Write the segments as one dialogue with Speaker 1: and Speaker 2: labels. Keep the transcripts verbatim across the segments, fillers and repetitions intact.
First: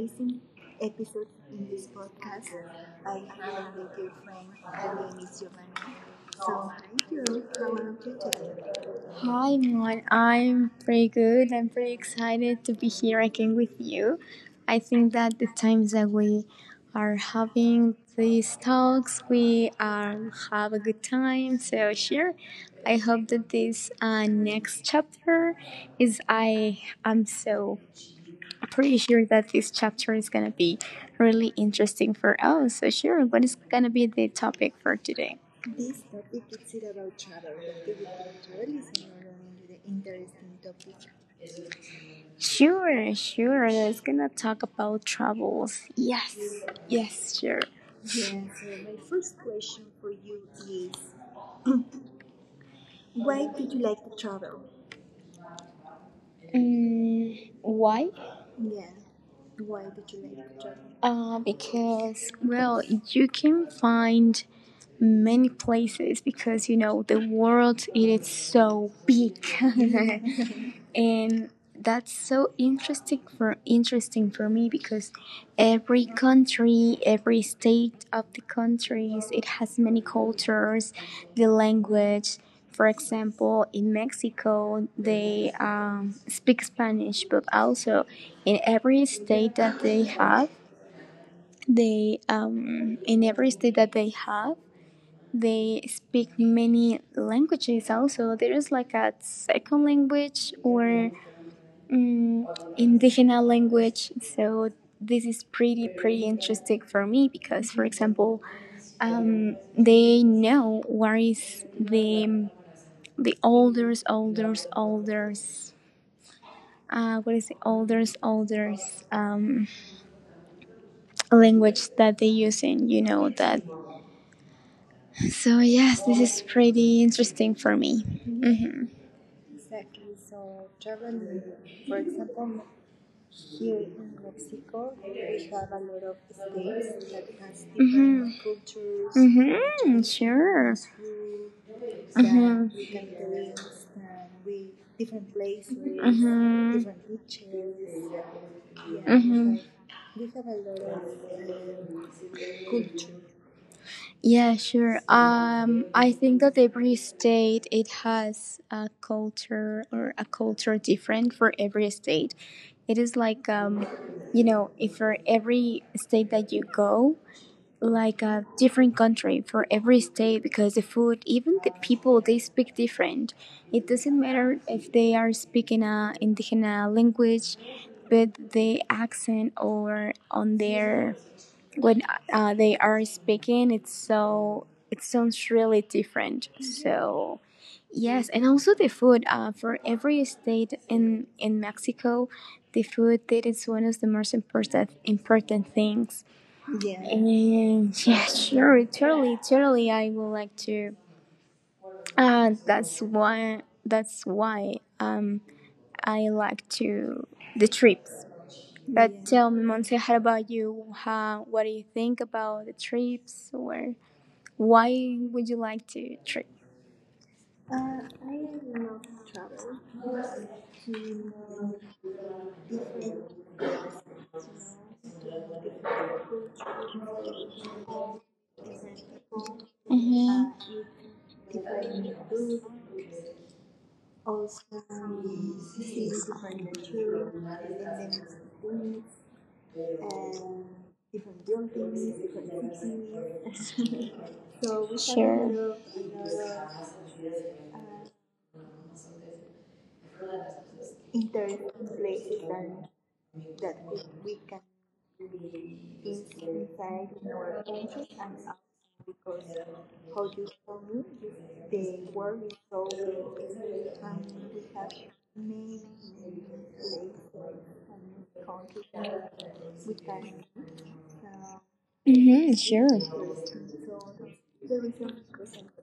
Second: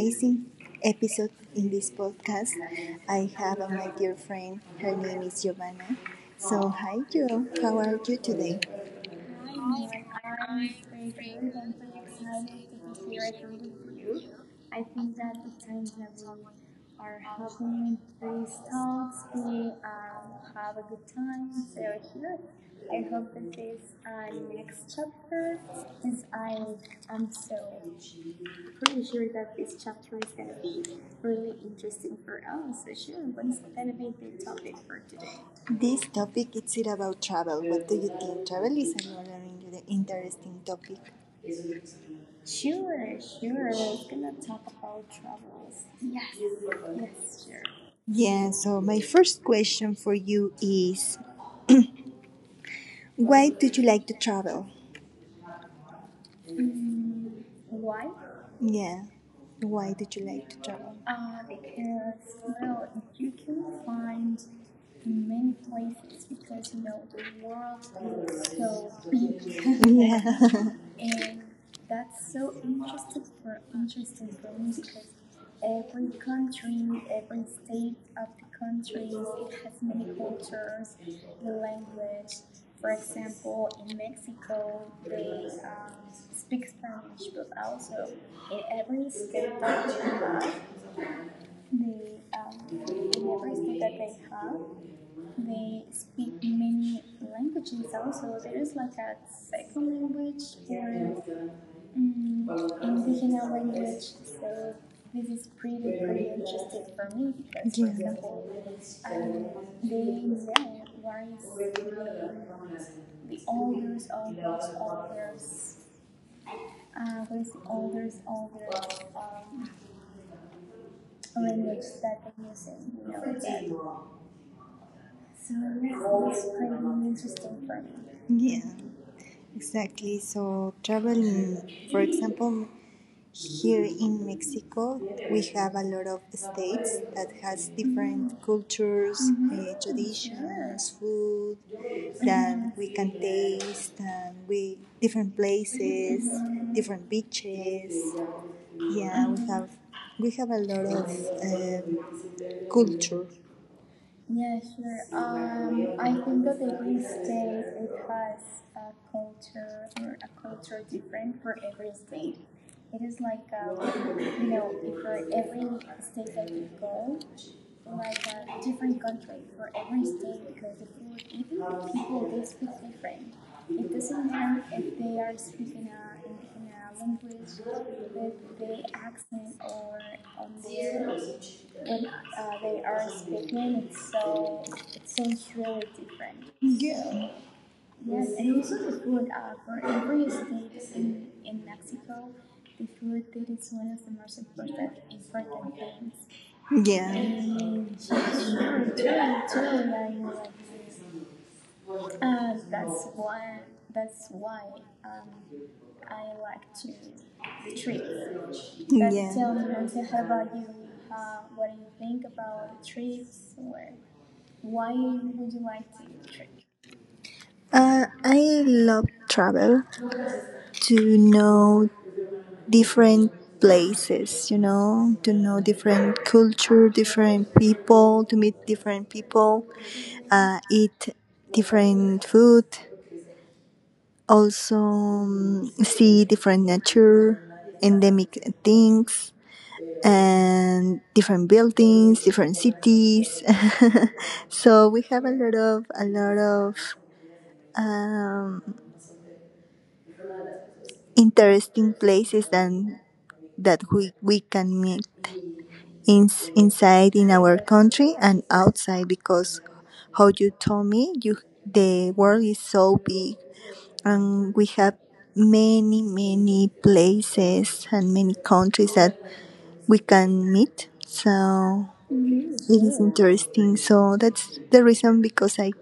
Speaker 1: amazing episode in this podcast. I have uh, my dear friend, her name is Giovanna. So, hi, Joe, how are you today?
Speaker 2: Hi, Mon. I'm pretty good. I'm pretty excited to be here again with you. I think that the times that we are having these talks, we um, have a good time. So, sure. I hope that this uh, next chapter is. I am so pretty sure that this chapter is going to be really interesting for us. So, sure. What is going to be the topic for today?
Speaker 1: This topic is it about travel. What do you think? Travel is another in- interesting topic.
Speaker 2: Sure, sure. Let's gonna talk about travels. Yes, yes, sure.
Speaker 1: Yeah, so my first question for you is why do you like to travel?
Speaker 2: Mm, why?
Speaker 1: Yeah, why do you like to
Speaker 2: Uh, because well, you can find many places because you know the world it is so big.
Speaker 1: travel?
Speaker 2: And that's so interesting for interesting for me because every country, every state of the countries, it has many cultures, the language. For example, in Mexico they um, speak Spanish, but also in every state that they have, they um, in every state that they have they speak many languages. Also there is like a second language or mm, indigenous language. So this is pretty pretty
Speaker 1: Yeah.
Speaker 2: interesting
Speaker 1: For
Speaker 2: for me because,
Speaker 1: Yeah.
Speaker 2: for example,
Speaker 1: example.
Speaker 2: um, they know what is the the oldest oldest oldest. Uh, what is the oldest oldest um, language that they use in, you know, that. So yes, this is pretty interesting for me.
Speaker 1: Yeah,
Speaker 2: Mhm.
Speaker 1: exactly. So traveling, for example, here in Mexico, we have a lot of states that has
Speaker 2: Mm-hmm,
Speaker 1: different cultures,
Speaker 2: mm-hmm.
Speaker 1: uh,
Speaker 2: Mm-hmm.
Speaker 1: traditions,
Speaker 2: Sure.
Speaker 1: food that we can
Speaker 2: Mm-hmm, that.
Speaker 1: taste, and we different places,
Speaker 2: Mm-hmm.
Speaker 1: different beaches. Yeah, we
Speaker 2: Mm-hmm.
Speaker 1: have we have a lot of um culture.
Speaker 2: Yeah, sure. Um, I think that every state it has a culture or a culture different for every state. It is like um, you know, if for every state that you go, like a different country for every state, because the food, even the people, they speak different. It doesn't matter if they are speaking a indigenous language, but the accent or on their when uh, they are speaking, it's so it sounds really different.
Speaker 1: Yeah.
Speaker 2: So. Yes, and also the food. Uh, for every state in in Mexico, the food, that is one of the most important important things
Speaker 1: Yeah. And
Speaker 2: and yeah, sure, totally, totally. I would like to. Uh,
Speaker 1: uh,
Speaker 2: that's why. That's why. Um, I like to the trips. But yeah, tell me, Monse,
Speaker 1: Yeah.
Speaker 2: how about you? How, what do you think about the trips, or why would you like to trip?
Speaker 1: Uh, I love travel to know different places, you know, to know different culture, different people, to meet different people, uh,
Speaker 2: Mm-hmm.
Speaker 1: eat different food, also um, see different nature, endemic things, and different buildings, different cities. So we have a lot
Speaker 2: Sure.
Speaker 1: of a lot of um, interesting places and that we, we can meet in, inside in our country and outside because how you told me you the world is so big and we have many many places and many countries that we can meet. So
Speaker 2: Mm-hmm.
Speaker 1: it is
Speaker 2: Sure.
Speaker 1: interesting. So that's the reason because I,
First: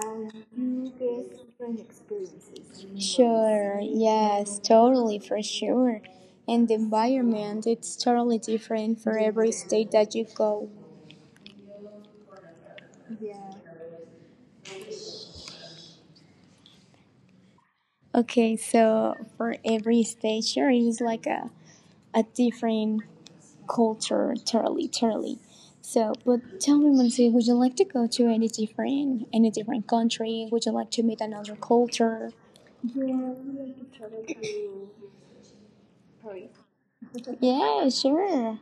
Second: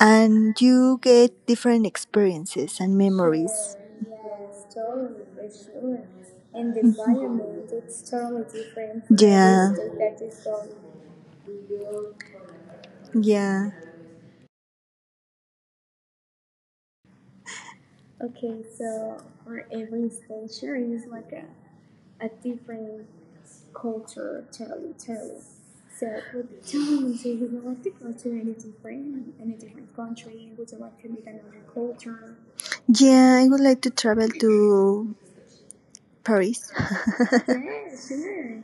Speaker 1: and you get different experiences and memories.
Speaker 2: Sure, yes, totally, for sure. And
Speaker 1: And
Speaker 2: the
Speaker 1: the
Speaker 2: environment,
Speaker 1: environment,
Speaker 2: it's
Speaker 1: it's
Speaker 2: totally
Speaker 1: totally
Speaker 2: different
Speaker 1: different from,
Speaker 2: for every
Speaker 1: yeah, the
Speaker 2: state that
Speaker 1: place that
Speaker 2: you
Speaker 1: you
Speaker 2: go.
Speaker 1: go. Yeah.
Speaker 2: Okay, so for every state, sure, it's like a, a different culture, totally, totally. So, but tell me, Monse, would you like to go to any different, any different country? Would you like to meet another culture?
Speaker 1: Yeah, I would like to travel to Paris.
Speaker 2: Yeah,
Speaker 1: Yeah,
Speaker 2: sure.
Speaker 1: sure.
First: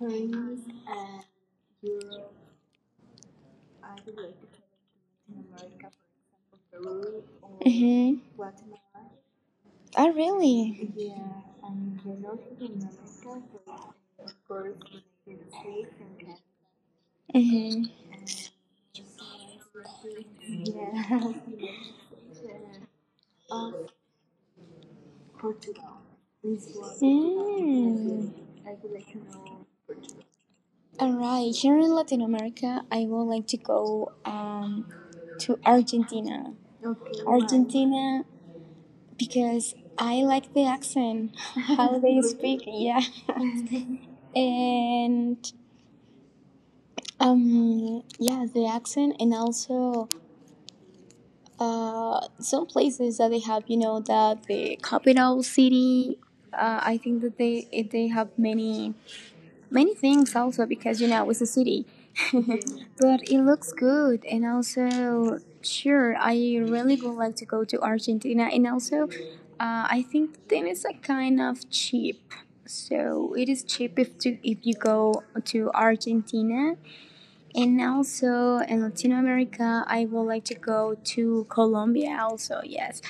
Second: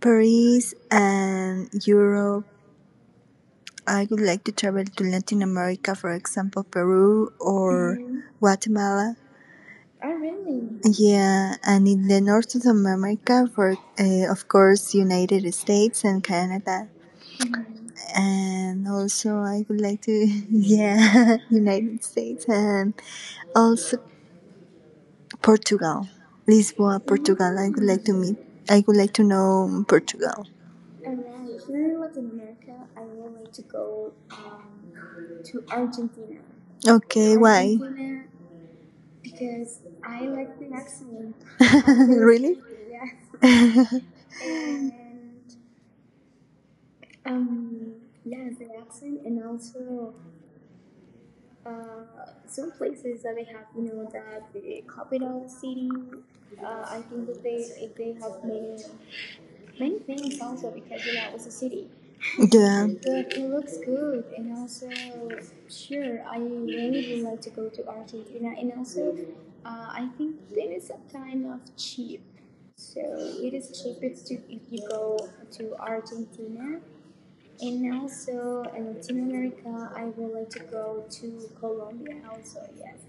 Speaker 1: Paris and Europe. I would like to travel to Latin America, for example,
Speaker 2: Peru.
Speaker 1: Peru, or
Speaker 2: Mm-hmm.
Speaker 1: mhm, Guatemala.
Speaker 2: Oh, really?
Speaker 1: Yeah, and in the north of America, for uh, of course, United States and Canada,
Speaker 2: Mm-hmm.
Speaker 1: and also I would like to, yeah, United States and also Portugal, Lisboa, Portugal. I would like to
Speaker 2: Mm.
Speaker 1: meet. I would like to know Portugal.
Speaker 2: All right. Here in Latin America, I would like to go um, to Argentina.
Speaker 1: Okay, why?
Speaker 2: Argentina because I like the accent, how they
Speaker 1: Really?
Speaker 2: speak. Yeah. And um yeah, the accent, and also Uh, some places that they have, you know, that the capital city. Uh, I think that they they have many many things, also because you know it's a city,
Speaker 1: Yeah,
Speaker 2: but it looks good. And also, sure, I really would like to go to Argentina, and also uh, I think then it's a kind of cheap, so it is cheap if to if you go to Argentina. And also in Latin America, I would like to go to Colombia also, yes.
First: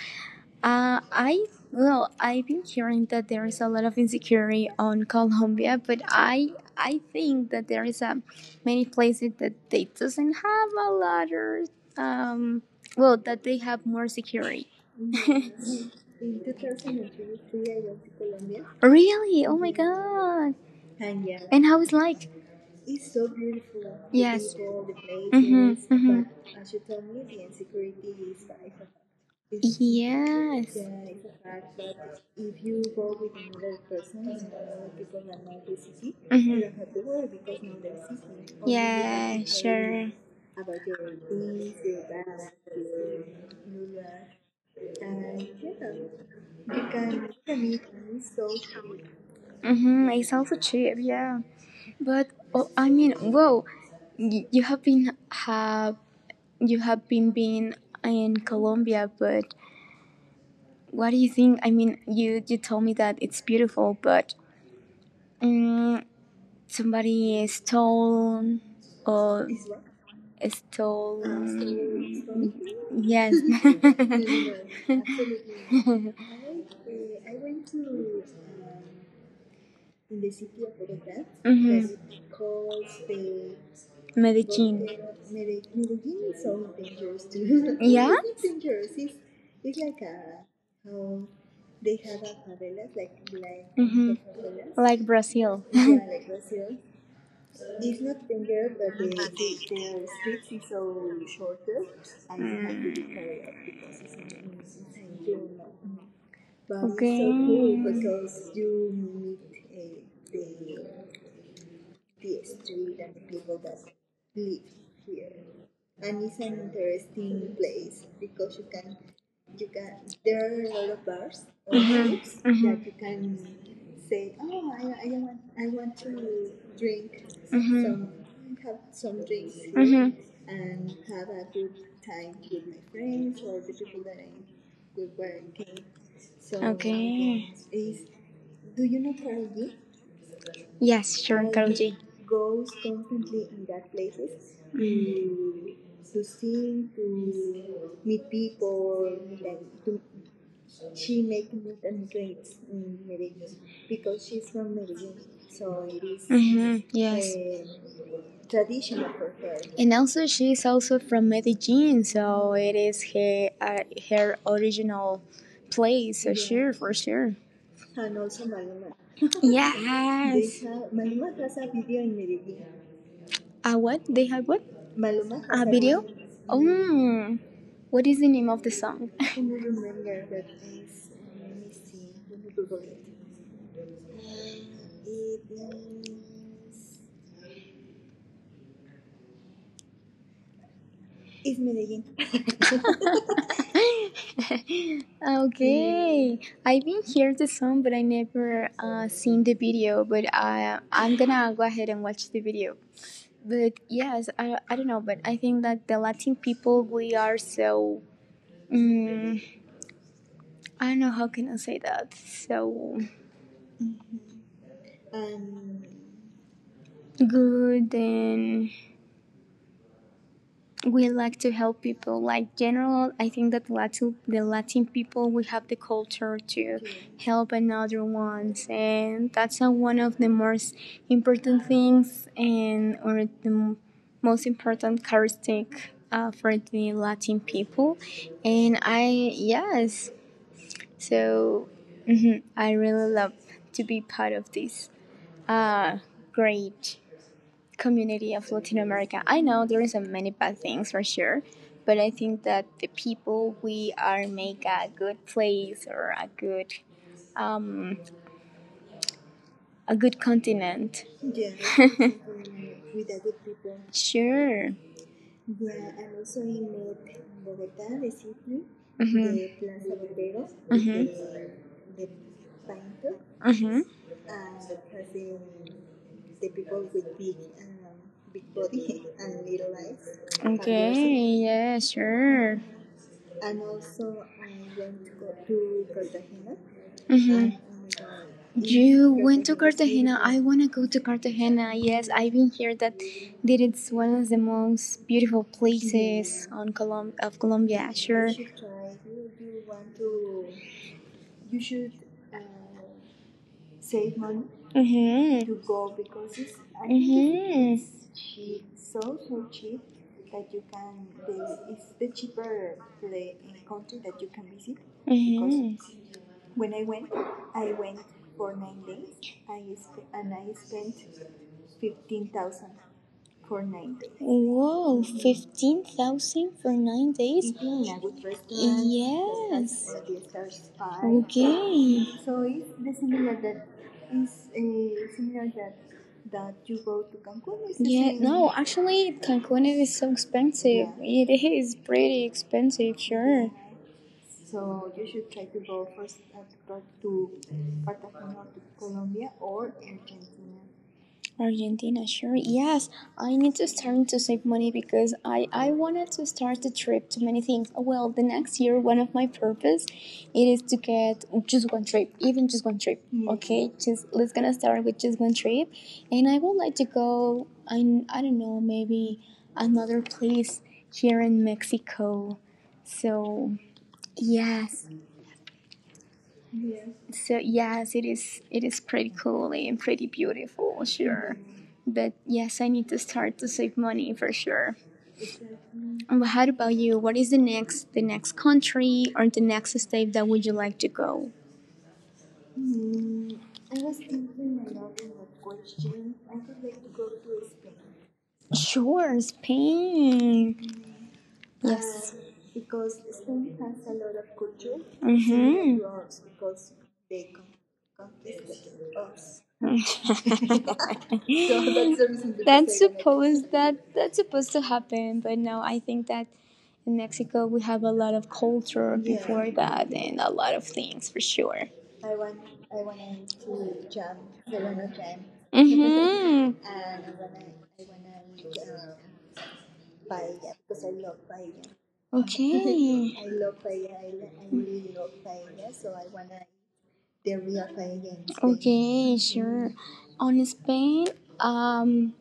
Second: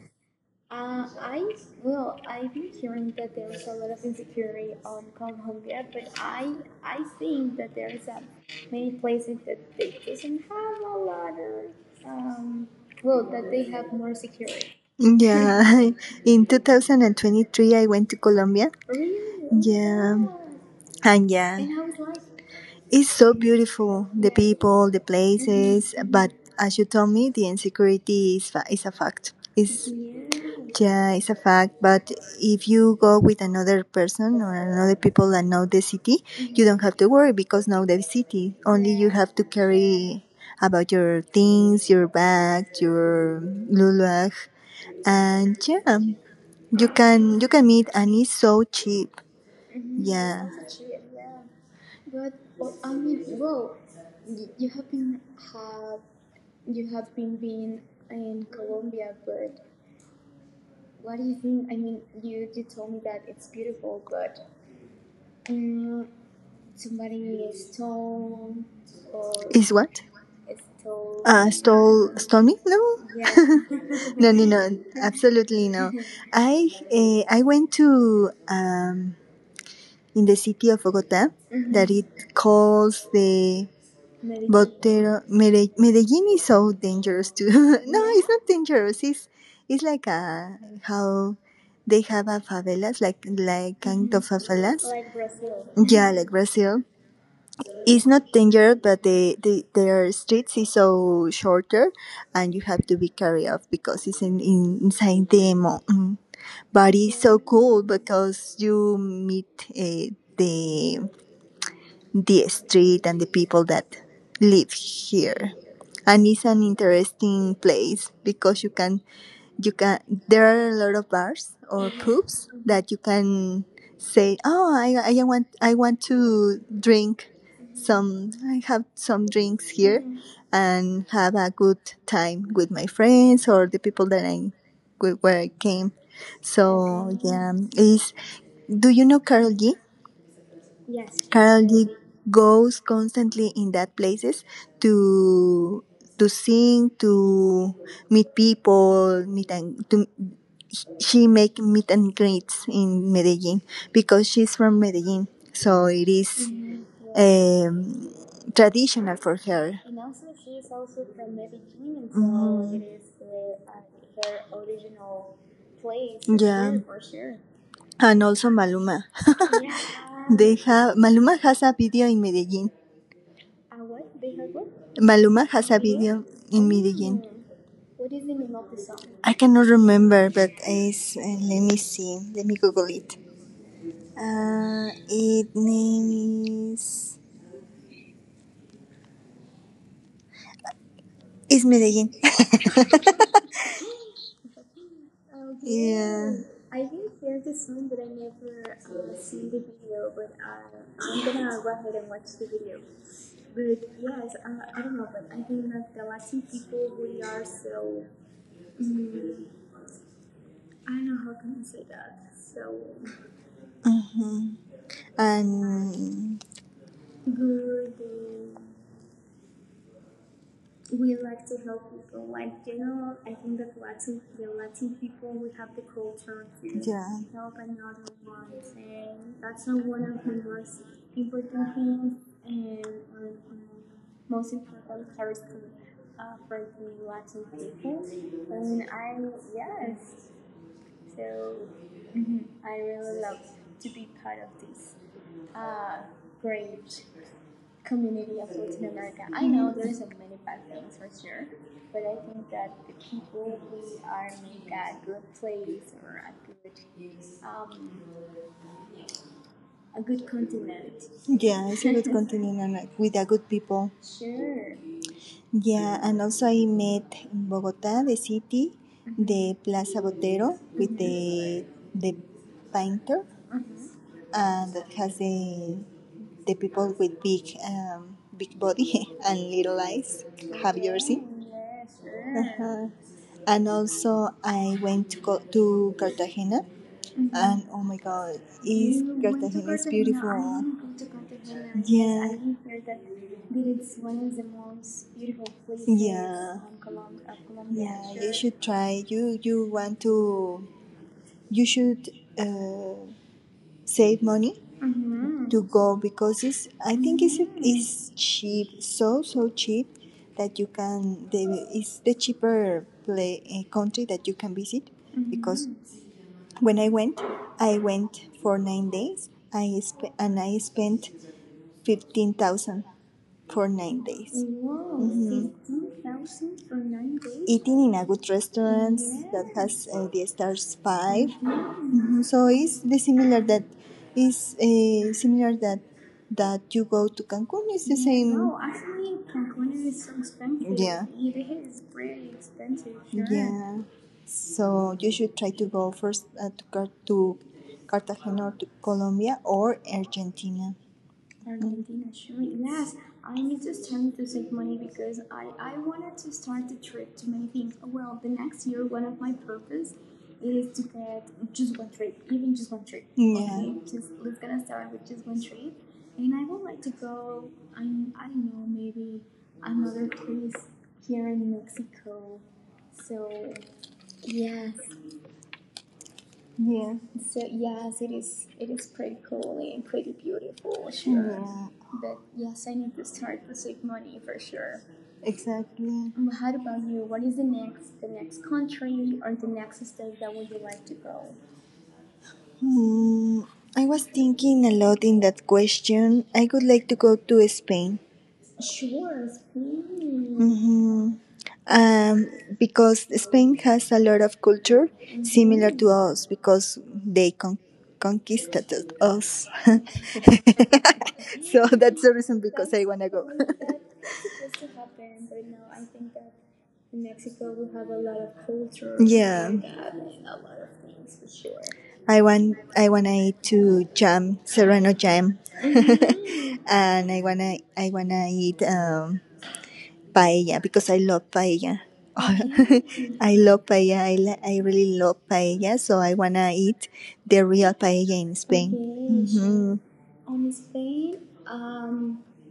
Speaker 2: Uh, I, well, I've been hearing that there is a lot of insecurity on Colombia, but I, I think that there is um, many places that they doesn't have a lot of, um, well, that they have more security.
Speaker 1: yeah, in two thousand twenty-three I went to Colombia.
Speaker 2: Really? Oh my
Speaker 1: Yeah,
Speaker 2: god.
Speaker 1: and yeah,
Speaker 2: And how is like?
Speaker 1: it's so beautiful. The people, the places, but as you told me, the insecurity is fa- is a fact. It's
Speaker 2: Yes.
Speaker 1: yeah, it's a fact. But if you go with another person or another people that know the city, you don't have to worry because know the city. Only you have to carry about your things, your bag, your luluag, and yeah, you can you can meet and it's so cheap.
Speaker 2: Mm-hmm. It's
Speaker 1: Yeah.
Speaker 2: also cheap, yeah. But oh, I mean, whoa, Y- you have been have you have been been in Colombia, but what do you think? I mean, you you told me that it's beautiful, but mm somebody stole or
Speaker 1: Is what?
Speaker 2: stole.
Speaker 1: Uh, stole
Speaker 2: Uh,
Speaker 1: stole me? No.
Speaker 2: Yes, in.
Speaker 1: no, no, no. Absolutely no. I uh, I went to um in the city of Bogota that
Speaker 2: Mhm.
Speaker 1: it calls the
Speaker 2: Medellin.
Speaker 1: Botero Mede- Medellin is so dangerous too. No, it's not dangerous. It's it's like a how they have a favelas like like kind of favelas.
Speaker 2: Like Brazil.
Speaker 1: Yeah, like Brazil. It's not dangerous, but the, the their streets is so shorter, and you have to be carried off because it's in, in inside the mountain. But it's so cool
Speaker 2: Okay.
Speaker 1: because you meet uh, the the street and the people that live here, and it's an interesting place because you can you can there are a lot of bars or pubs that you can say oh i, I want i want to drink some i have some drinks here and have a good time with my friends or the people that I where I came. So yeah, is do you know Karol G?
Speaker 2: Yes, Carol.
Speaker 1: Currently goes constantly in that places to to sing, to meet people, meet and to she make meet and greets in Medellin because she's from Medellin, so it is
Speaker 2: Hmm, yes.
Speaker 1: um, traditional for her.
Speaker 2: And also, she is also from Medellin, so it is her, uh, her original place, so yeah, sure,
Speaker 1: Yeah,
Speaker 2: for sure.
Speaker 1: and also Maluma.
Speaker 2: They.
Speaker 1: They
Speaker 2: Yes.
Speaker 1: have Maluma has a video in Medellin.
Speaker 2: Uh, what? They have what?
Speaker 1: Maluma
Speaker 2: A
Speaker 1: has a
Speaker 2: video?
Speaker 1: video
Speaker 2: Oh,
Speaker 1: in Medellin.
Speaker 2: mm. What is the name of the song?
Speaker 1: I cannot remember, but is uh, let me see, let me Google it. Uh, it name is is Medellin.
Speaker 2: Ah,
Speaker 1: Okay.
Speaker 2: okay,
Speaker 1: Yeah.
Speaker 2: I've been here the song, but I never uh, seen the video. But I, I'm gonna go ahead and watch the video. But yes, I, I don't know, but I think that the Latin people we are so um, I don't know how can I say that. So
Speaker 1: Hmm. And
Speaker 2: good. And we
Speaker 1: we
Speaker 2: like
Speaker 1: like
Speaker 2: to help people like
Speaker 1: like getting
Speaker 2: general. I think that
Speaker 1: the
Speaker 2: latin the Latin people we have the culture
Speaker 1: culture.
Speaker 2: to
Speaker 1: Too. Yeah,
Speaker 2: help another ones, and
Speaker 1: and
Speaker 2: that's
Speaker 1: that's
Speaker 2: uh,
Speaker 1: a
Speaker 2: one
Speaker 1: way.
Speaker 2: of the most important things, and or the most important characteristic uh, for the Latin people. And I, yes, so mhm, I really love to be part of this uh, great community of Latin America. I know there is a many bad things for sure, but I think that the people we are make a good place or a good, um, a good continent.
Speaker 1: Yeah, it's a good continent and like, with a good people.
Speaker 2: Sure.
Speaker 1: Yeah, and also I met in Bogota, the city,
Speaker 2: Mhm.
Speaker 1: the Plaza Botero with
Speaker 2: Mhm.
Speaker 1: the the painter,
Speaker 2: Mhm.
Speaker 1: and that has the the people with big um, big body and little eyes. Have you ever seen?
Speaker 2: Okay. Yeah. Sure.
Speaker 1: Uh, and also I went to go to Cartagena,
Speaker 2: Hmm.
Speaker 1: and oh my God, is
Speaker 2: You went to
Speaker 1: Cartagena is
Speaker 2: Cartagena. I want
Speaker 1: beautiful.
Speaker 2: to go to Cartagena. Yes,
Speaker 1: Yeah,
Speaker 2: I've been here that that it's one of the most beautiful places
Speaker 1: yeah.
Speaker 2: on Colom- of Colombia.
Speaker 1: Yeah,
Speaker 2: Sure.
Speaker 1: you should try. You you want to you should uh, save money
Speaker 2: Mm-hmm.
Speaker 1: to go because it's I think it's it's cheap so so cheap that you can the it's the cheaper play uh, country that you can
Speaker 2: Mhm.
Speaker 1: visit because
Speaker 2: Mhm.
Speaker 1: when I went I went for nine days I sp- and I spent fifteen thousand for nine days.
Speaker 2: Wow,
Speaker 1: Mhm.
Speaker 2: fifteen thousand for nine days?
Speaker 1: Eating in a good restaurant yeah, that has
Speaker 2: Yes.
Speaker 1: uh, the stars five.
Speaker 2: Okay.
Speaker 1: Mhm. So it's the similar that is uh, similar that that you go to Cancun. It's the
Speaker 2: Yeah,
Speaker 1: same.
Speaker 2: no, actually, Cancun is so expensive.
Speaker 1: Yeah,
Speaker 2: Yeah. It is pretty expensive, sure.
Speaker 1: yeah. So you should try to go first uh, to Car- to Cartagena or to Colombia or Argentina.
Speaker 2: Argentina, sure. Yes, I need to start to save money because I, I wanted to start a trip to many things. Well, the next year, one of my purpose, it is to get just one trip, even just one trip.
Speaker 1: Yeah.
Speaker 2: Okay, just let's gonna start with just one trip, and I would like to go. I I don't know, maybe another place here in Mexico. So yes,
Speaker 1: Yeah.
Speaker 2: so yes, it is. It is pretty cool and pretty beautiful, sure.
Speaker 1: Yeah.
Speaker 2: But yes, I need to start to save money for sure.
Speaker 1: Exactly.
Speaker 2: Um, how about you? What is the next, the next country or the next state that would you like to go?
Speaker 1: Hmm. I was thinking a lot in that question. I would like to go to Spain.
Speaker 2: Sure, Spain.
Speaker 1: Hmm.
Speaker 2: Yes.
Speaker 1: Um, because Spain has a lot of culture similar
Speaker 2: Mm-hmm.
Speaker 1: to us because they con- conquisted us. So that's the reason because
Speaker 2: That's
Speaker 1: I want to go.
Speaker 2: supposed that that's supposed to happen, but no, I think that in Mexico we have a lot of culture
Speaker 1: Yeah.
Speaker 2: before that, and a lot of things for sure.
Speaker 1: I want I wanna to jam serrano jam,
Speaker 2: Hmm.
Speaker 1: and I wanna I wanna eat um, paella because I love paella.
Speaker 2: Okay.
Speaker 1: I love paella. I, li- I really love paella, so I wanna
Speaker 2: Eat.
Speaker 1: eat the real paella in
Speaker 2: Okay,
Speaker 1: Spain.
Speaker 2: sure. On Spain, um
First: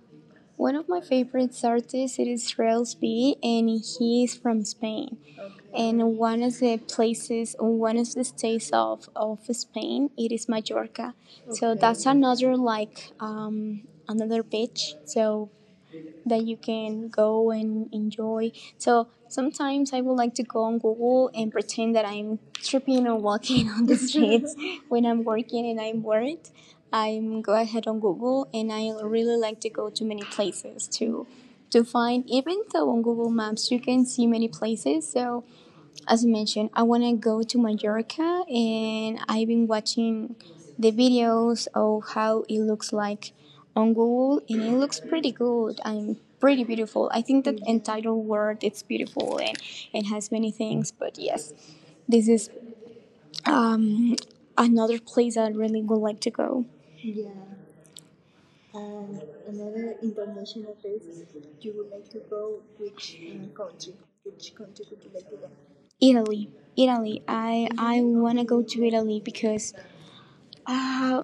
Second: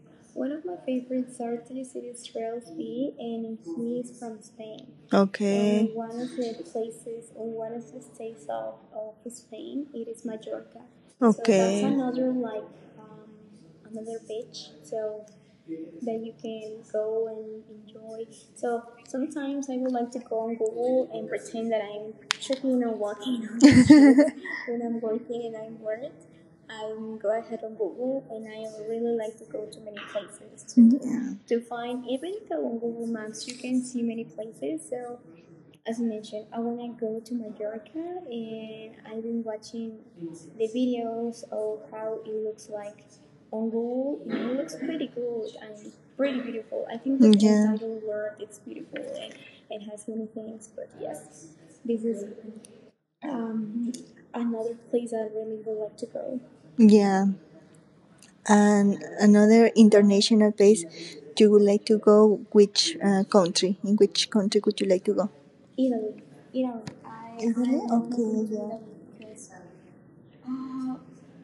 Speaker 2: one of my favorites artists it is Rails B, and he is from
Speaker 1: Okay, sure. Hmm.
Speaker 2: Spain.
Speaker 1: And okay, one
Speaker 2: And
Speaker 1: of
Speaker 2: one
Speaker 1: the
Speaker 2: of the
Speaker 1: places or
Speaker 2: places,
Speaker 1: one of
Speaker 2: one
Speaker 1: the
Speaker 2: of the
Speaker 1: top
Speaker 2: states of,
Speaker 1: of
Speaker 2: of
Speaker 1: Spain. So
Speaker 2: Spain, it is Mallorca.
Speaker 1: that's
Speaker 2: Okay. So
Speaker 1: okay,
Speaker 2: that's
Speaker 1: another um,
Speaker 2: another like um, another beach, so
Speaker 1: that you
Speaker 2: that you
Speaker 1: can
Speaker 2: can
Speaker 1: go.
Speaker 2: go and enjoy. So sometimes I would like to go on Google and pretend that I'm tripping or walking on the streets when I'm working and I'm bored. I'm go ahead on Google, and I really like to go to many places to
Speaker 1: Yeah.
Speaker 2: to find. Even though on Google Maps you can see many places, so as I mentioned, I want to go to Mallorca, and I've been watching the videos of how it looks like on Google, and it looks pretty good. I'm pretty beautiful. I think that entire world it's beautiful and it has many things, but yes, this is um, another place I really would like to go.
Speaker 1: Yeah. And another international place you would like to go, which uh, country? In which country would you like to go?
Speaker 2: Italy. Italy.
Speaker 1: Italy?
Speaker 2: I I want to go to Italy because uh,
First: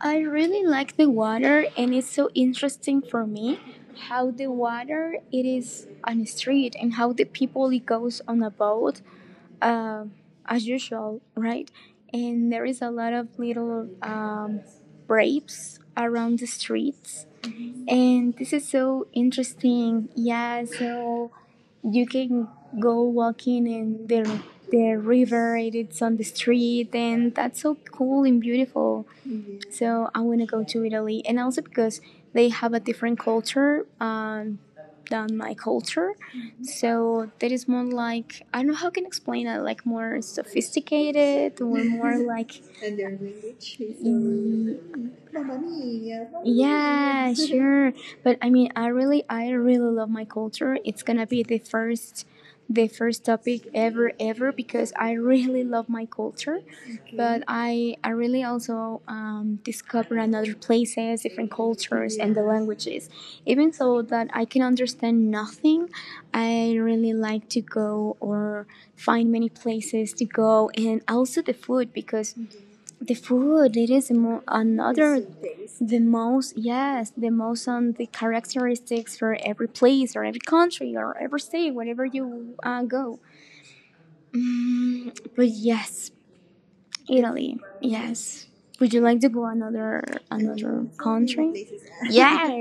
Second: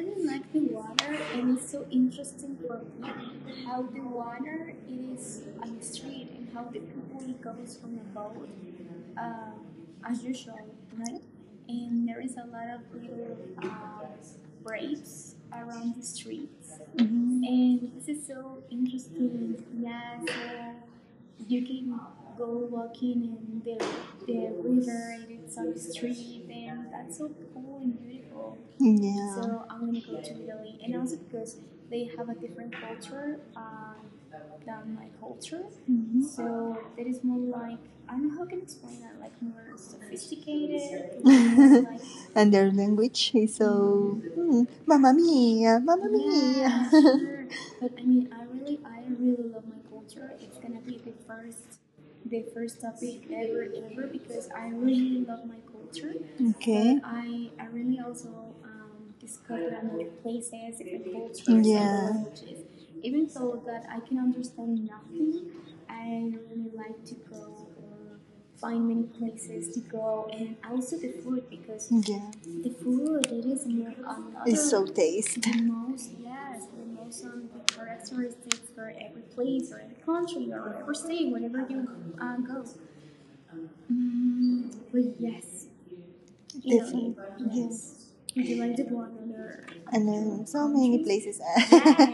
Speaker 2: I really like the water, and it's so interesting for me how the water it is on the street and how the people it goes on a boat uh, as usual, right? And there is a lot of little um, rapes around the
Speaker 1: Yeah.
Speaker 2: streets,
Speaker 1: Mhm.
Speaker 2: and this is so interesting. Yeah, so you can go walking in the the river, and it's on the street, and that's so cool and beautiful. So I
Speaker 1: Yeah.
Speaker 2: want to go to Italy, and also because they have a different culture um, than my culture. Mm-hmm. So
Speaker 1: Mhm.
Speaker 2: that is more like, I don't know how I can explain it, like more sophisticated or more like
Speaker 1: And their language is
Speaker 2: so
Speaker 1: mm, mamma mia, mamma.
Speaker 2: yeah, sure. But I mean, I really, I really love my culture. It's gonna be the first, the first topic ever, ever, because I really love my culture. But okay, I, I really also um, discover another places, different cultures, and the, yes, languages. Even so that I can understand nothing, I really like to go or find many places to go, and also the food, because
Speaker 1: Yeah.
Speaker 2: the food, it is mo-
Speaker 1: It's
Speaker 2: another, the
Speaker 1: tasty.
Speaker 2: most, yes, the most on the characteristics for every place or every country or every state, wherever you uh, go. Mm, but yes, Italy, yes. Would you like to go another
Speaker 1: And
Speaker 2: another
Speaker 1: then so many
Speaker 2: country?
Speaker 1: places.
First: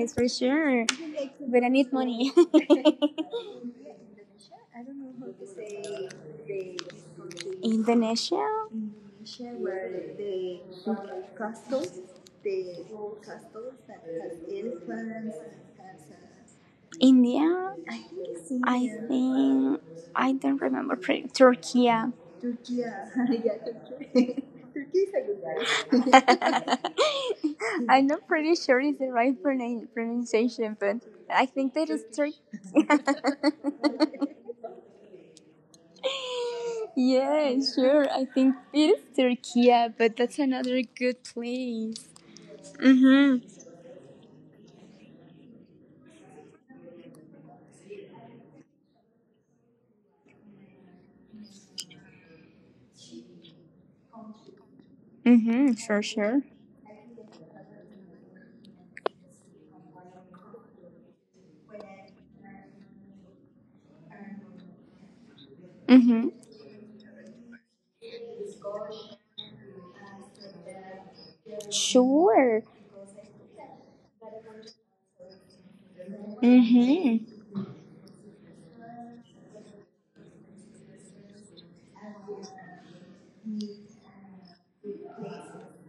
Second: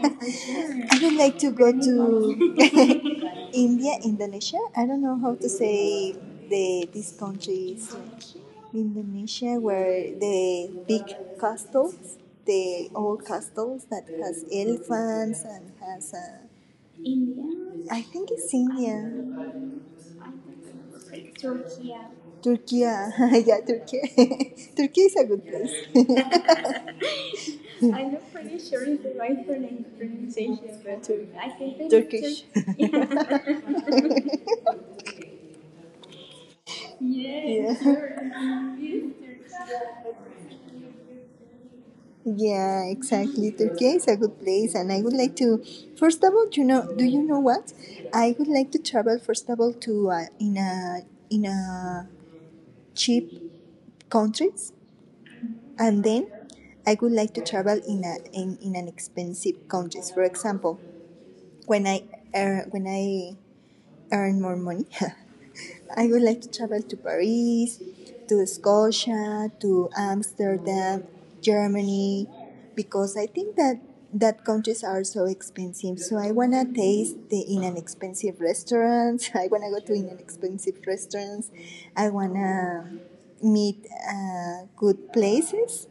Speaker 2: for sure.
Speaker 1: I would like to
Speaker 2: But I
Speaker 1: go
Speaker 2: need money.
Speaker 1: to India, Indonesia. I don't know how to say the these countries.
Speaker 2: Indonesia?
Speaker 1: Indonesia, where the big castles, the old castles that has elephants and has a.
Speaker 2: India?
Speaker 1: I think it's
Speaker 2: I
Speaker 1: India.
Speaker 2: think I don't remember. Pre- Turkey. I'm
Speaker 1: Turkey, yeah, Turkey. Turkey is a good place.
Speaker 2: not pretty sure it's the right pronoun- pronunciation, but I think that is Turkey.
Speaker 1: Turkish.
Speaker 2: Yeah, sure. I
Speaker 1: Yeah.
Speaker 2: think it is Turkey, yeah, but that's another good place.
Speaker 1: Yeah,
Speaker 2: Mhm.
Speaker 1: exactly. Turkey is a good place, and I would like to. First of all, you know, do you know what? I would like to travel first of all to uh, in a in a cheap countries,
Speaker 2: Mhm. Sure.
Speaker 1: and then
Speaker 2: Sure.
Speaker 1: I would like to travel in a in, in an expensive countries. For example, when I earn when I earn more money, I would
Speaker 2: Mhm.
Speaker 1: like to travel to Paris, to Scotia, to Amsterdam, Germany,
Speaker 2: Sure.
Speaker 1: because I think that that countries are so expensive. So I wanna
Speaker 2: Mhm.
Speaker 1: taste the in an expensive restaurants. I wanna go to in an expensive restaurants. I wanna meet uh, good places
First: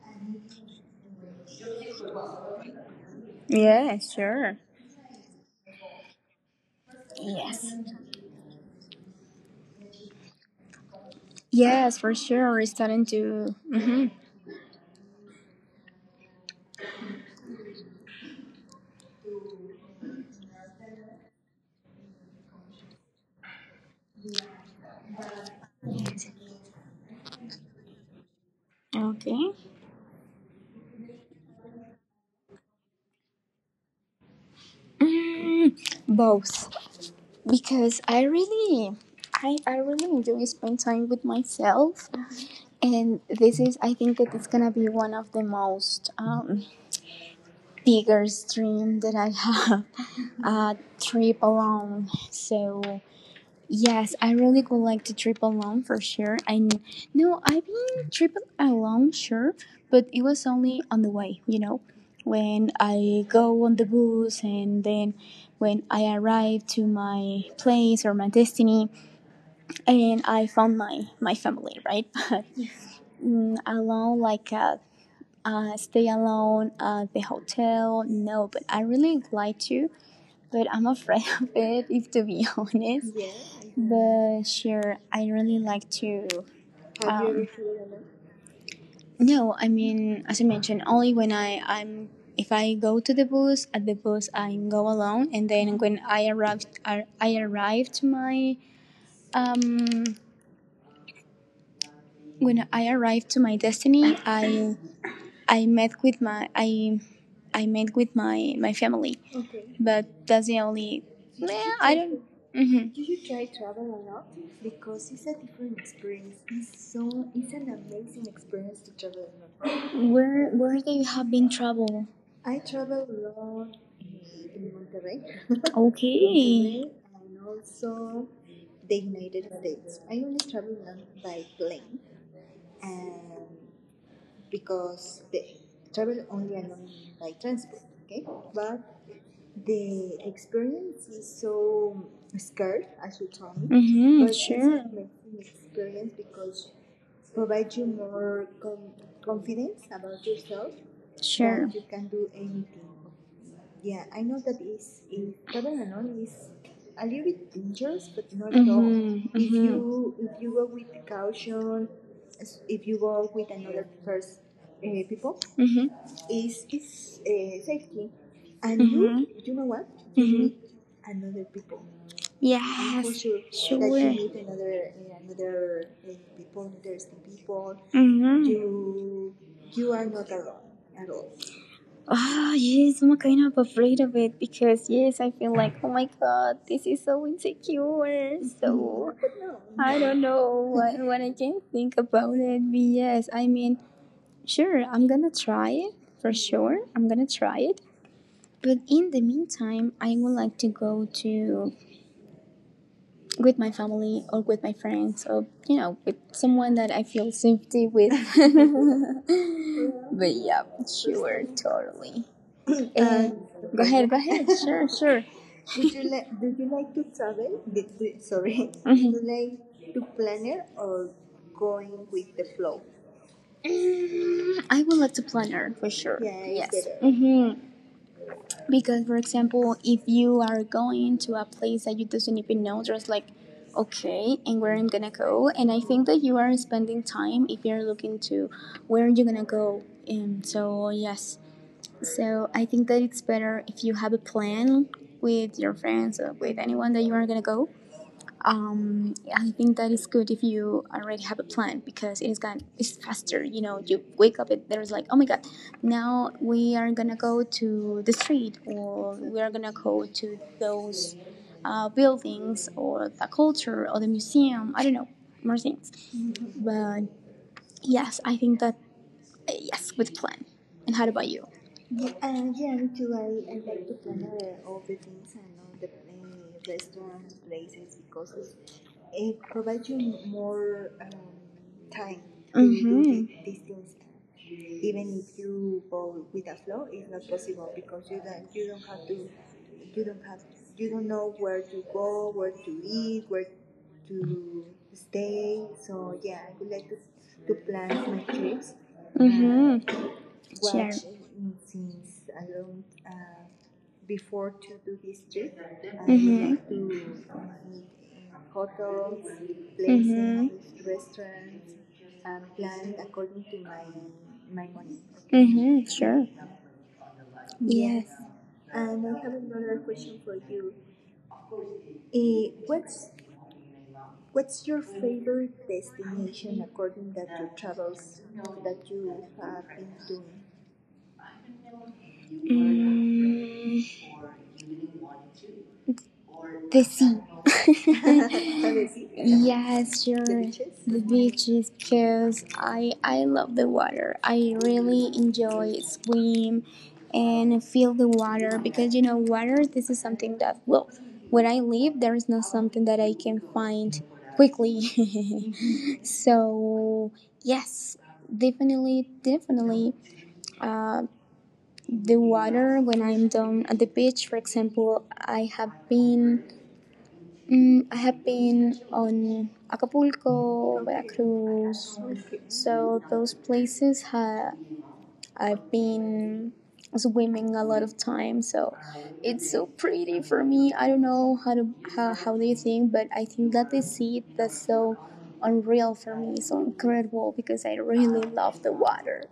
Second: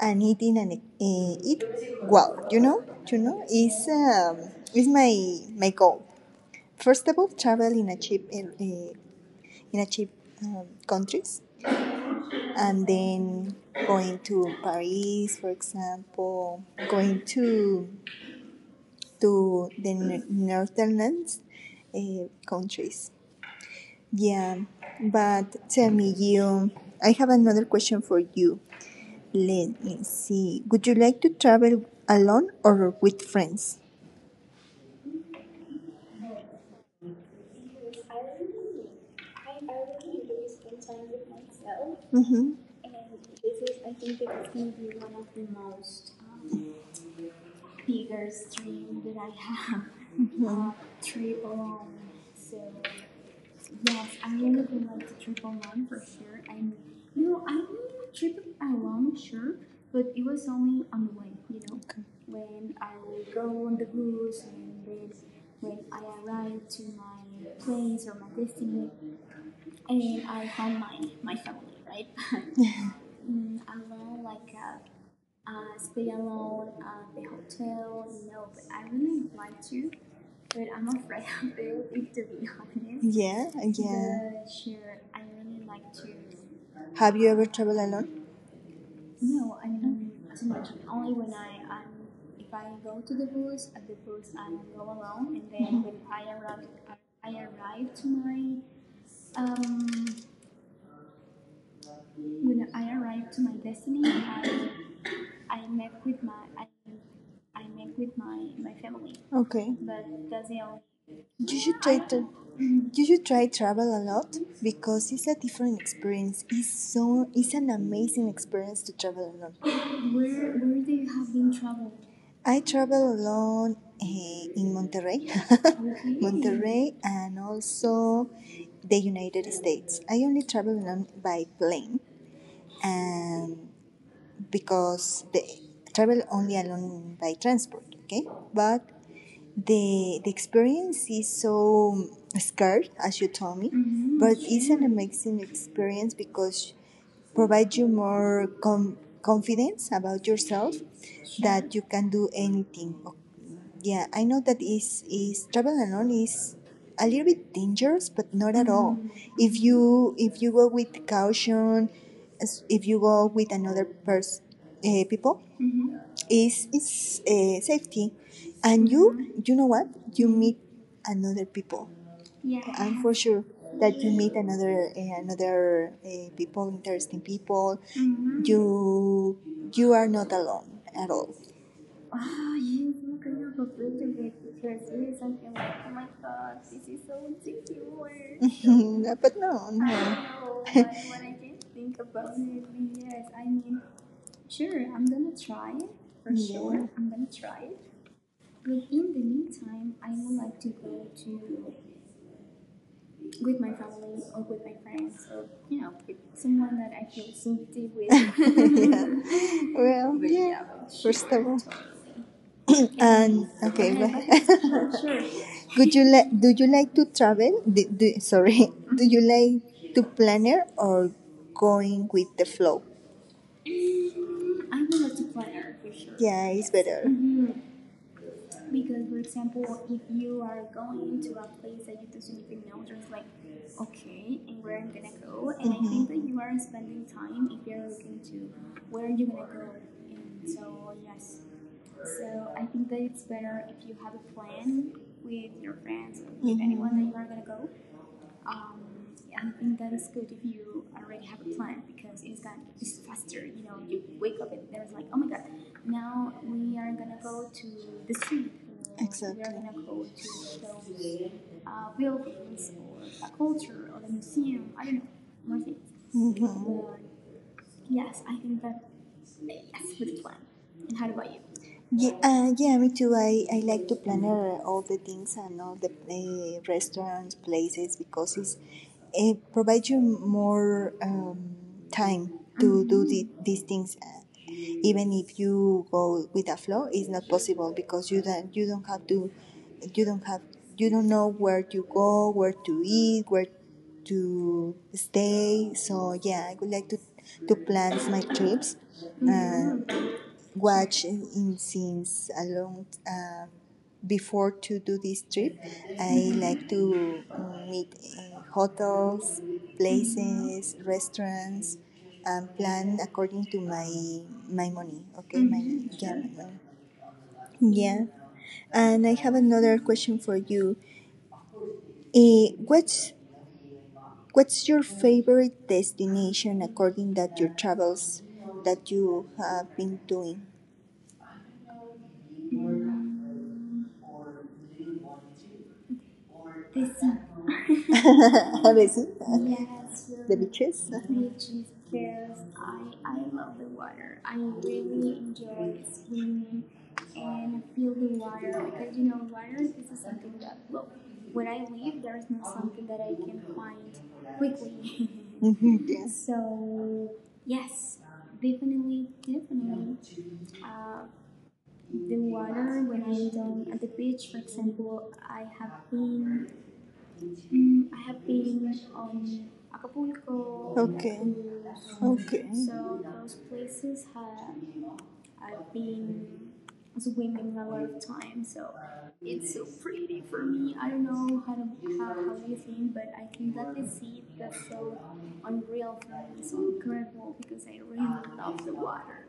Speaker 1: and eat in an uh, eat well. You know, you know, is
Speaker 2: Yeah.
Speaker 1: um,
Speaker 2: Sure.
Speaker 1: is my my goal. First of all,
Speaker 2: Yes.
Speaker 1: travel in a cheap uh, uh, in a cheap um, countries
Speaker 2: Yes, for sure. We're
Speaker 1: and
Speaker 2: starting to.
Speaker 1: then
Speaker 2: Mhm.
Speaker 1: going to Paris, for example, going to to the N- Netherlands uh, countries. Yeah, but tell me, you, I have another question for you.
Speaker 2: Okay.
Speaker 1: Let me see. Would you like to travel alone or with friends?
Speaker 2: Mm, both because i really I, I really enjoy spend time with myself,
Speaker 1: Mm-hmm.
Speaker 2: and this is I think that it's gonna be one of the most um, biggest dream that I have a trip alone. So yes, I really would like to trip alone for sure. I kn- no, I've been tripping alone, sure, but it was only on the way, you know, when I go on the bus, and then when I arrive to my place or my destiny, and I found my my family, right? But Mm, alone, like uh, uh, stay alone at the hotel. No, but I really would like to, but I'm afraid of it, if to be honest.
Speaker 1: Yeah,
Speaker 2: But
Speaker 1: yeah.
Speaker 2: sure, I really like to.
Speaker 1: Have you
Speaker 2: Um, Um,
Speaker 1: ever traveled alone?
Speaker 2: No, I mean, as I mentioned, only when I I'm if I go to the bus, at the bus I go alone, and then when I arrived, I, I arrived to my um when I arrived to my destiny, I I met with my I I met with my my family,
Speaker 1: Okay.
Speaker 2: but that's the only.
Speaker 1: You
Speaker 2: Yeah,
Speaker 1: should
Speaker 2: I
Speaker 1: try to
Speaker 2: don't. hmm
Speaker 1: you should try travel a lot because it's a different experience. It's so it's an amazing experience to travel alone.
Speaker 2: Where where do you have been travel?
Speaker 1: I travel alone eh, in Monterrey,
Speaker 2: Okay.
Speaker 1: Monterrey, and also the United States. I only travel alone by plane, and because they travel only alone by transport, okay? But the the experience is so scarce, as you told me, mm-hmm,
Speaker 2: Mhm.
Speaker 1: but it's
Speaker 2: Sure.
Speaker 1: an amazing experience because provide you more com- confidence about yourself
Speaker 2: Yeah.
Speaker 1: that you can do anything, okay? Yeah, I know that is is travel alone is a little bit dangerous, but not at all. If
Speaker 2: Mhm.
Speaker 1: you if you go with caution, as- if you go with another person, uh, people,
Speaker 2: Mhm.
Speaker 1: is is uh, safety, and you you know what you meet another people. I'm for
Speaker 2: Yes, sure.
Speaker 1: sure that you meet another uh, another uh, people, interesting people.
Speaker 2: Mm-hmm.
Speaker 1: You you are not alone at all.
Speaker 2: Oh, yes, I'm kind of afraid of it because, yes, I feel like, oh my god, this is so insecure. Mhm. So,
Speaker 1: Dapat noon.
Speaker 2: I don't
Speaker 1: I
Speaker 2: know what, what I can think about it. But yes, I mean, sure, I'm gonna try it for sure. I'm gonna try it. But in the meantime, I would like to go to with my family or with my friends or you know with someone that I feel safety with.
Speaker 1: Well,
Speaker 2: But yeah,
Speaker 1: but first sure,
Speaker 2: sure,
Speaker 1: of all,
Speaker 2: totally. Uh,
Speaker 1: and
Speaker 2: Go
Speaker 1: okay,
Speaker 2: ahead, go ahead. Sure, sure.
Speaker 1: would you like? Do you like to travel? Do, do, sorry, do you
Speaker 2: Mhm.
Speaker 1: like to planner or going with the flow?
Speaker 2: Mm, I would like to planner for sure.
Speaker 1: Yeah, it's
Speaker 2: Yes.
Speaker 1: better. Mm-hmm.
Speaker 2: hmm Because, for example, if you are going to a place that you doesn't even know, just like, okay, and where I'm gonna go, and I think that you are spending time if you're looking to where you're gonna go, and so yes, so I think that it's better if you have a plan with your friends or with anyone that you are
Speaker 1: Mhm.
Speaker 2: gonna go. um I think that is good if you already have a plan because it is going it's faster, you know you wake up and there's like oh my god, now we are gonna go to the street or
Speaker 1: Exactly.
Speaker 2: we are gonna go to those uh, buildings or the culture or the museum, I don't know, more things.
Speaker 1: Mhm.
Speaker 2: But yes, I think that uh, yes, with plan. And how about you?
Speaker 1: Yeah, uh, yeah, me too. I, I like to plan uh, all the things and all the uh, restaurants, places, because it's, it provides you more um, time to do
Speaker 2: Mm-hmm.
Speaker 1: the,
Speaker 2: These
Speaker 1: these
Speaker 2: things.
Speaker 1: things. Uh, even if you go with a flow, it's not possible because you don't you don't have to, you don't have you don't know where to go, where to eat, where to stay. So yeah, I would like to to plan my trips. Uh,
Speaker 2: Mm-hmm. Share.
Speaker 1: watch in since a long um, before to do this trip. I like
Speaker 2: Mhm.
Speaker 1: to meet uh, hotels,
Speaker 2: Mhm.
Speaker 1: places, restaurants, and plan according to my my money. Okay, my
Speaker 2: Mm-hmm, sure.
Speaker 1: money. Yeah,
Speaker 2: Yes.
Speaker 1: and I have another question for you. Eh, what's what's your favorite destination according that your travels that you have been doing?
Speaker 2: Mm, the sea.
Speaker 1: A ver, sí.
Speaker 2: Yes, sure.
Speaker 1: Beaches.
Speaker 2: The beaches, because I I love the water. I really enjoy swim and feel the water because you know water. This is something that, well, when I leave, there is not something that I can find quickly.
Speaker 1: Mhm, yes.
Speaker 2: So yes, definitely, definitely. Uh, the water when I'm down at the beach, for example, I have been Mm, I have been on Acapulco, Veracruz.
Speaker 1: Okay.
Speaker 2: So those places ha I've been swimming a lot of times. So it's so pretty for me. I don't know how to how, how they think, but I think that they see it, that's so unreal for me, so incredible because I really love the water.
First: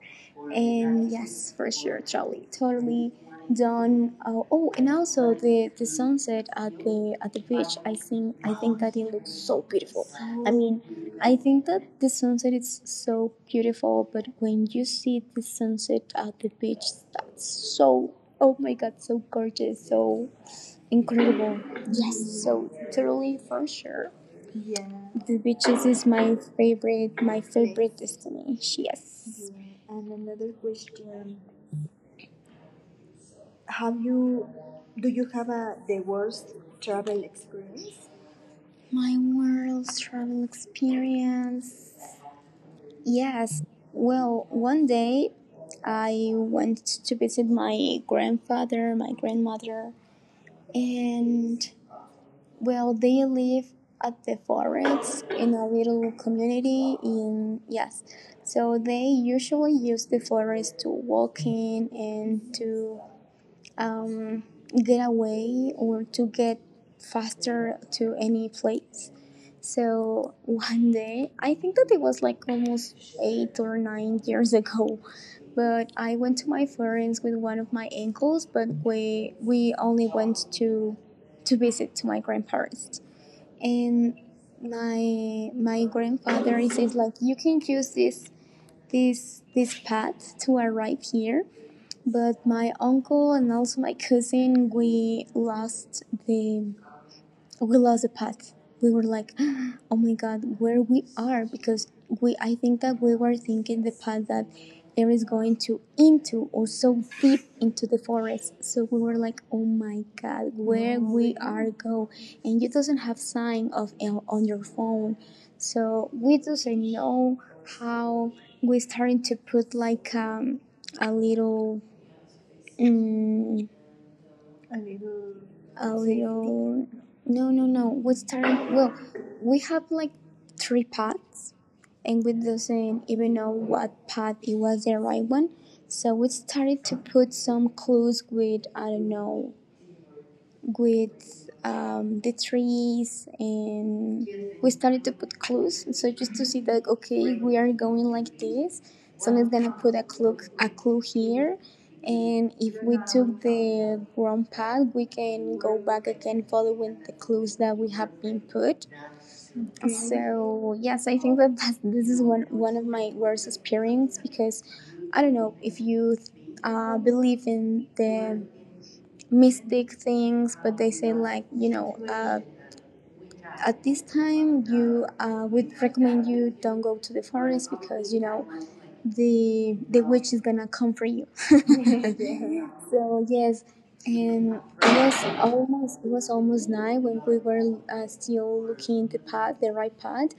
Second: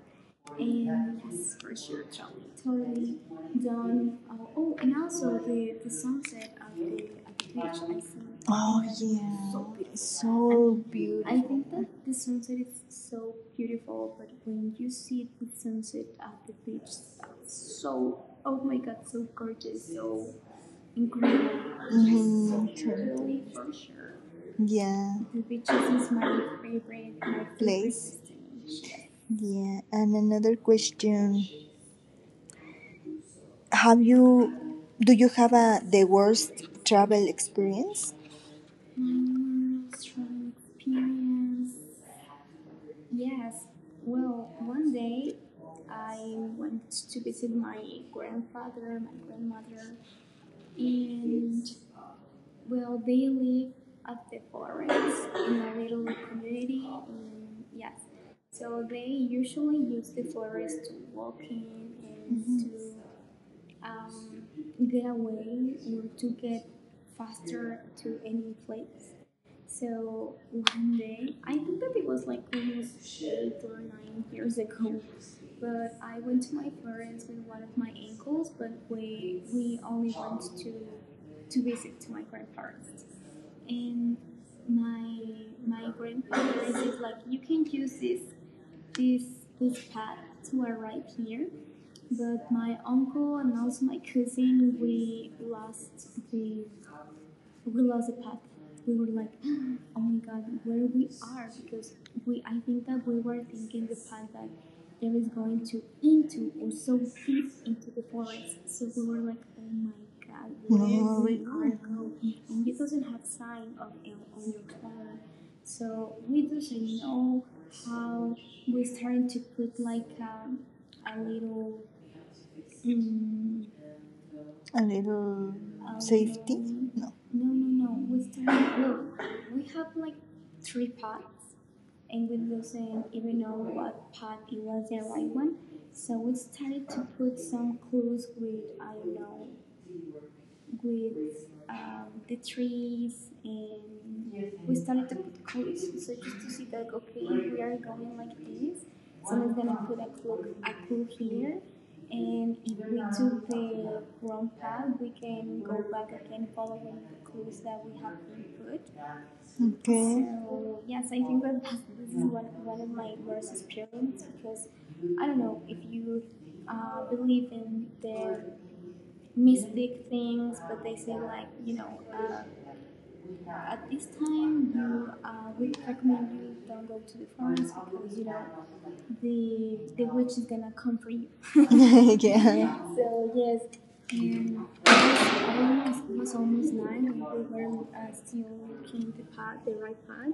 Speaker 2: And yes, for sure, totally totally done. Oh, oh and also the the sunset at the at the beach, i think i think
Speaker 1: Oh
Speaker 2: that it looks so
Speaker 1: yeah.
Speaker 2: beautiful. I mean,
Speaker 1: So
Speaker 2: I think that the sunset is so beautiful, but when you see the sunset at the beach, that's so, oh my god, so gorgeous, so incredible. Yes, so totally, for sure,
Speaker 1: yeah.
Speaker 2: the beaches is my favorite my favorite destination. Yes.
Speaker 1: Yeah. And another question: have you? Do you have a the worst travel experience?
Speaker 2: My world travel experience. Yes. Well, one day I went to visit my grandfather, my grandmother. And well, they live at the forest in a little community in, yes. So they usually use the forest to walk in and to um, get away or to get faster to any place. So one day, I think that it was like almost eight or nine years ago, but I went to my parents with one of my uncles, but we we only went to to visit to my grandparents. And my my grandfather, he says like you can use this this this path to arrive here, but my uncle and also my cousin, we lost the we lost the path. We were like, oh my god, where we are, because we I think that we were thinking the path that there is going to into or so deep into the forest. So we were like, oh my god, where we are go, and you doesn't have sign of eh, on your phone, so we doesn't know how, we starting to put like um, a little. mm
Speaker 1: A little.
Speaker 2: a little.
Speaker 1: No.
Speaker 2: No, no, no, we started. Well, we have like three paths, and we doesn't even know what path it was the right one. So we started to put some clues with, I don't know, with um, the trees. And we started to put clues so just to see that okay, we are going like this. Someone's gonna put a clue a clue here, and if we took the wrong path we can go back again following the clues that we have been put.
Speaker 1: Okay.
Speaker 2: So yes, I think that that's, this is one, one of my worst experience. Because I don't know if you uh, believe in the mystic things, but they say like, you know uh, at this time you uh, would recommend you don't go to the forest because you know the the witch is gonna come for you. So yes, and it was almost it was almost night when we were uh, still looking the path, the right path.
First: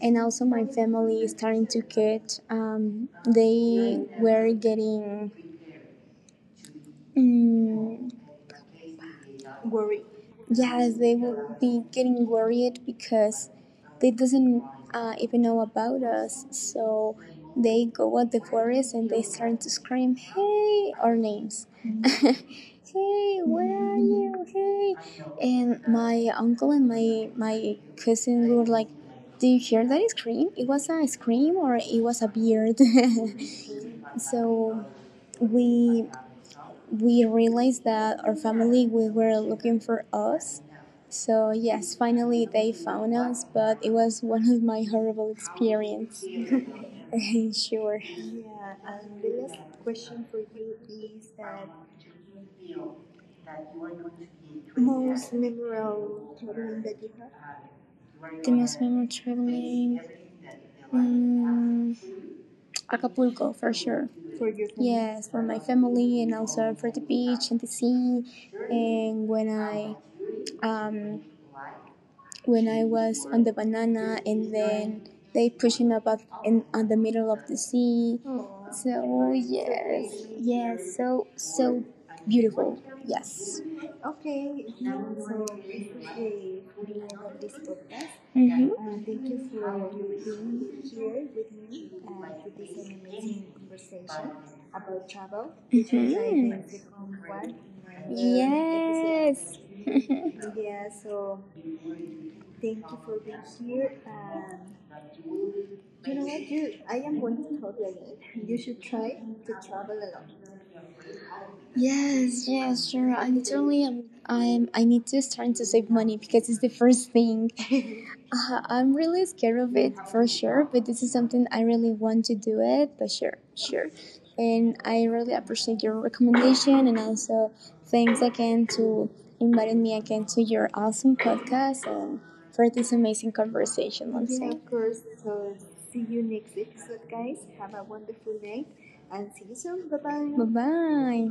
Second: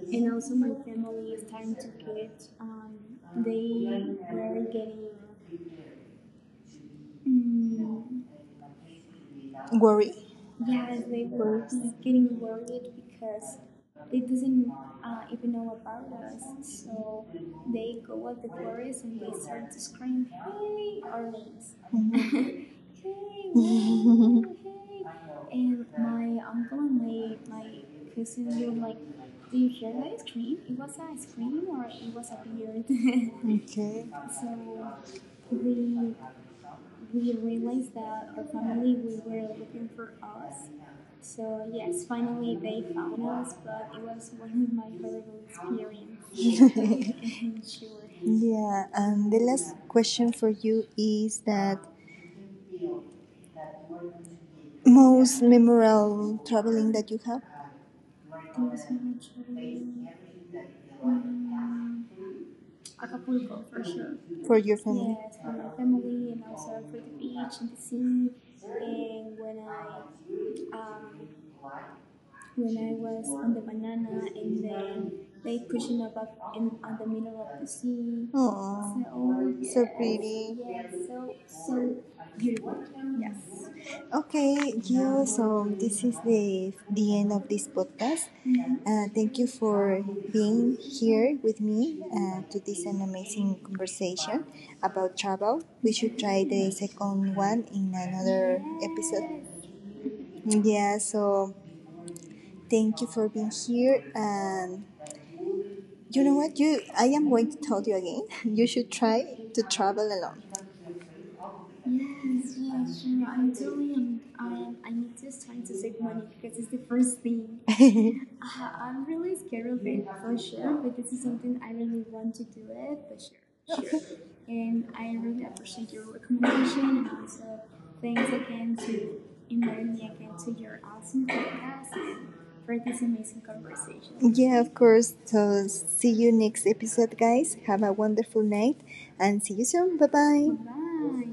Speaker 2: And also my family is starting to get um, they were getting. mm
Speaker 1: Worry.
Speaker 2: Yes, they will be getting worried because they doesn't uh, even know about us. So they go at the forest and they start to scream, "Hey!" our names.
Speaker 1: Mm-hmm.
Speaker 2: Hey, where are you? Hey! And my uncle and my my cousin were like, "Do you hear that scream? It was a scream or it was a beard?"
Speaker 1: Okay.
Speaker 2: So we we realized that our family we were looking for us. So yes, finally they found us, but it was one of my horrible experience.
Speaker 1: Yeah.
Speaker 2: Sure.
Speaker 1: Yeah, and the last question for you is that most memorable traveling that you have
Speaker 2: The most memorable traveling, mm, Acapulco for sure.
Speaker 1: for your.
Speaker 2: Yes, for my family and also for the beach and the sea. And when I um, when I was on the banana, and then they pushing up up in on the middle of the sea. So
Speaker 1: Oh,
Speaker 2: yes,
Speaker 1: pretty.
Speaker 2: yes, so so beautiful. Yes.
Speaker 1: Okay, you. So this is the the end of this podcast.
Speaker 2: Mhm.
Speaker 1: Uh, thank you for being here with
Speaker 2: For
Speaker 1: me uh, to this an amazing conversation about travel.
Speaker 2: which.
Speaker 1: We try the
Speaker 2: Mhm.
Speaker 1: second one in another.
Speaker 2: Yes.
Speaker 1: Yeah, so thank you for being here. And you know what? You, I am going to tell you again. You should try to travel alone.
Speaker 2: Yes, yes, sure. I literally am, I'm I need to start to save money because it's the first thing. Uh, I'm really scared of it for sure, but this is something I really want to do it. But sure, sure. And I really appreciate your recommendation and also thanks again to inviting me again to your awesome podcast and for
Speaker 1: For
Speaker 2: this
Speaker 1: this
Speaker 2: amazing
Speaker 1: amazing.
Speaker 2: conversation on
Speaker 1: Yeah,
Speaker 2: Zoom.
Speaker 1: of course. So see you next episode, guys. Have a wonderful night and see you soon. Bye. Bye
Speaker 2: Bye
Speaker 1: bye.
Speaker 2: bye.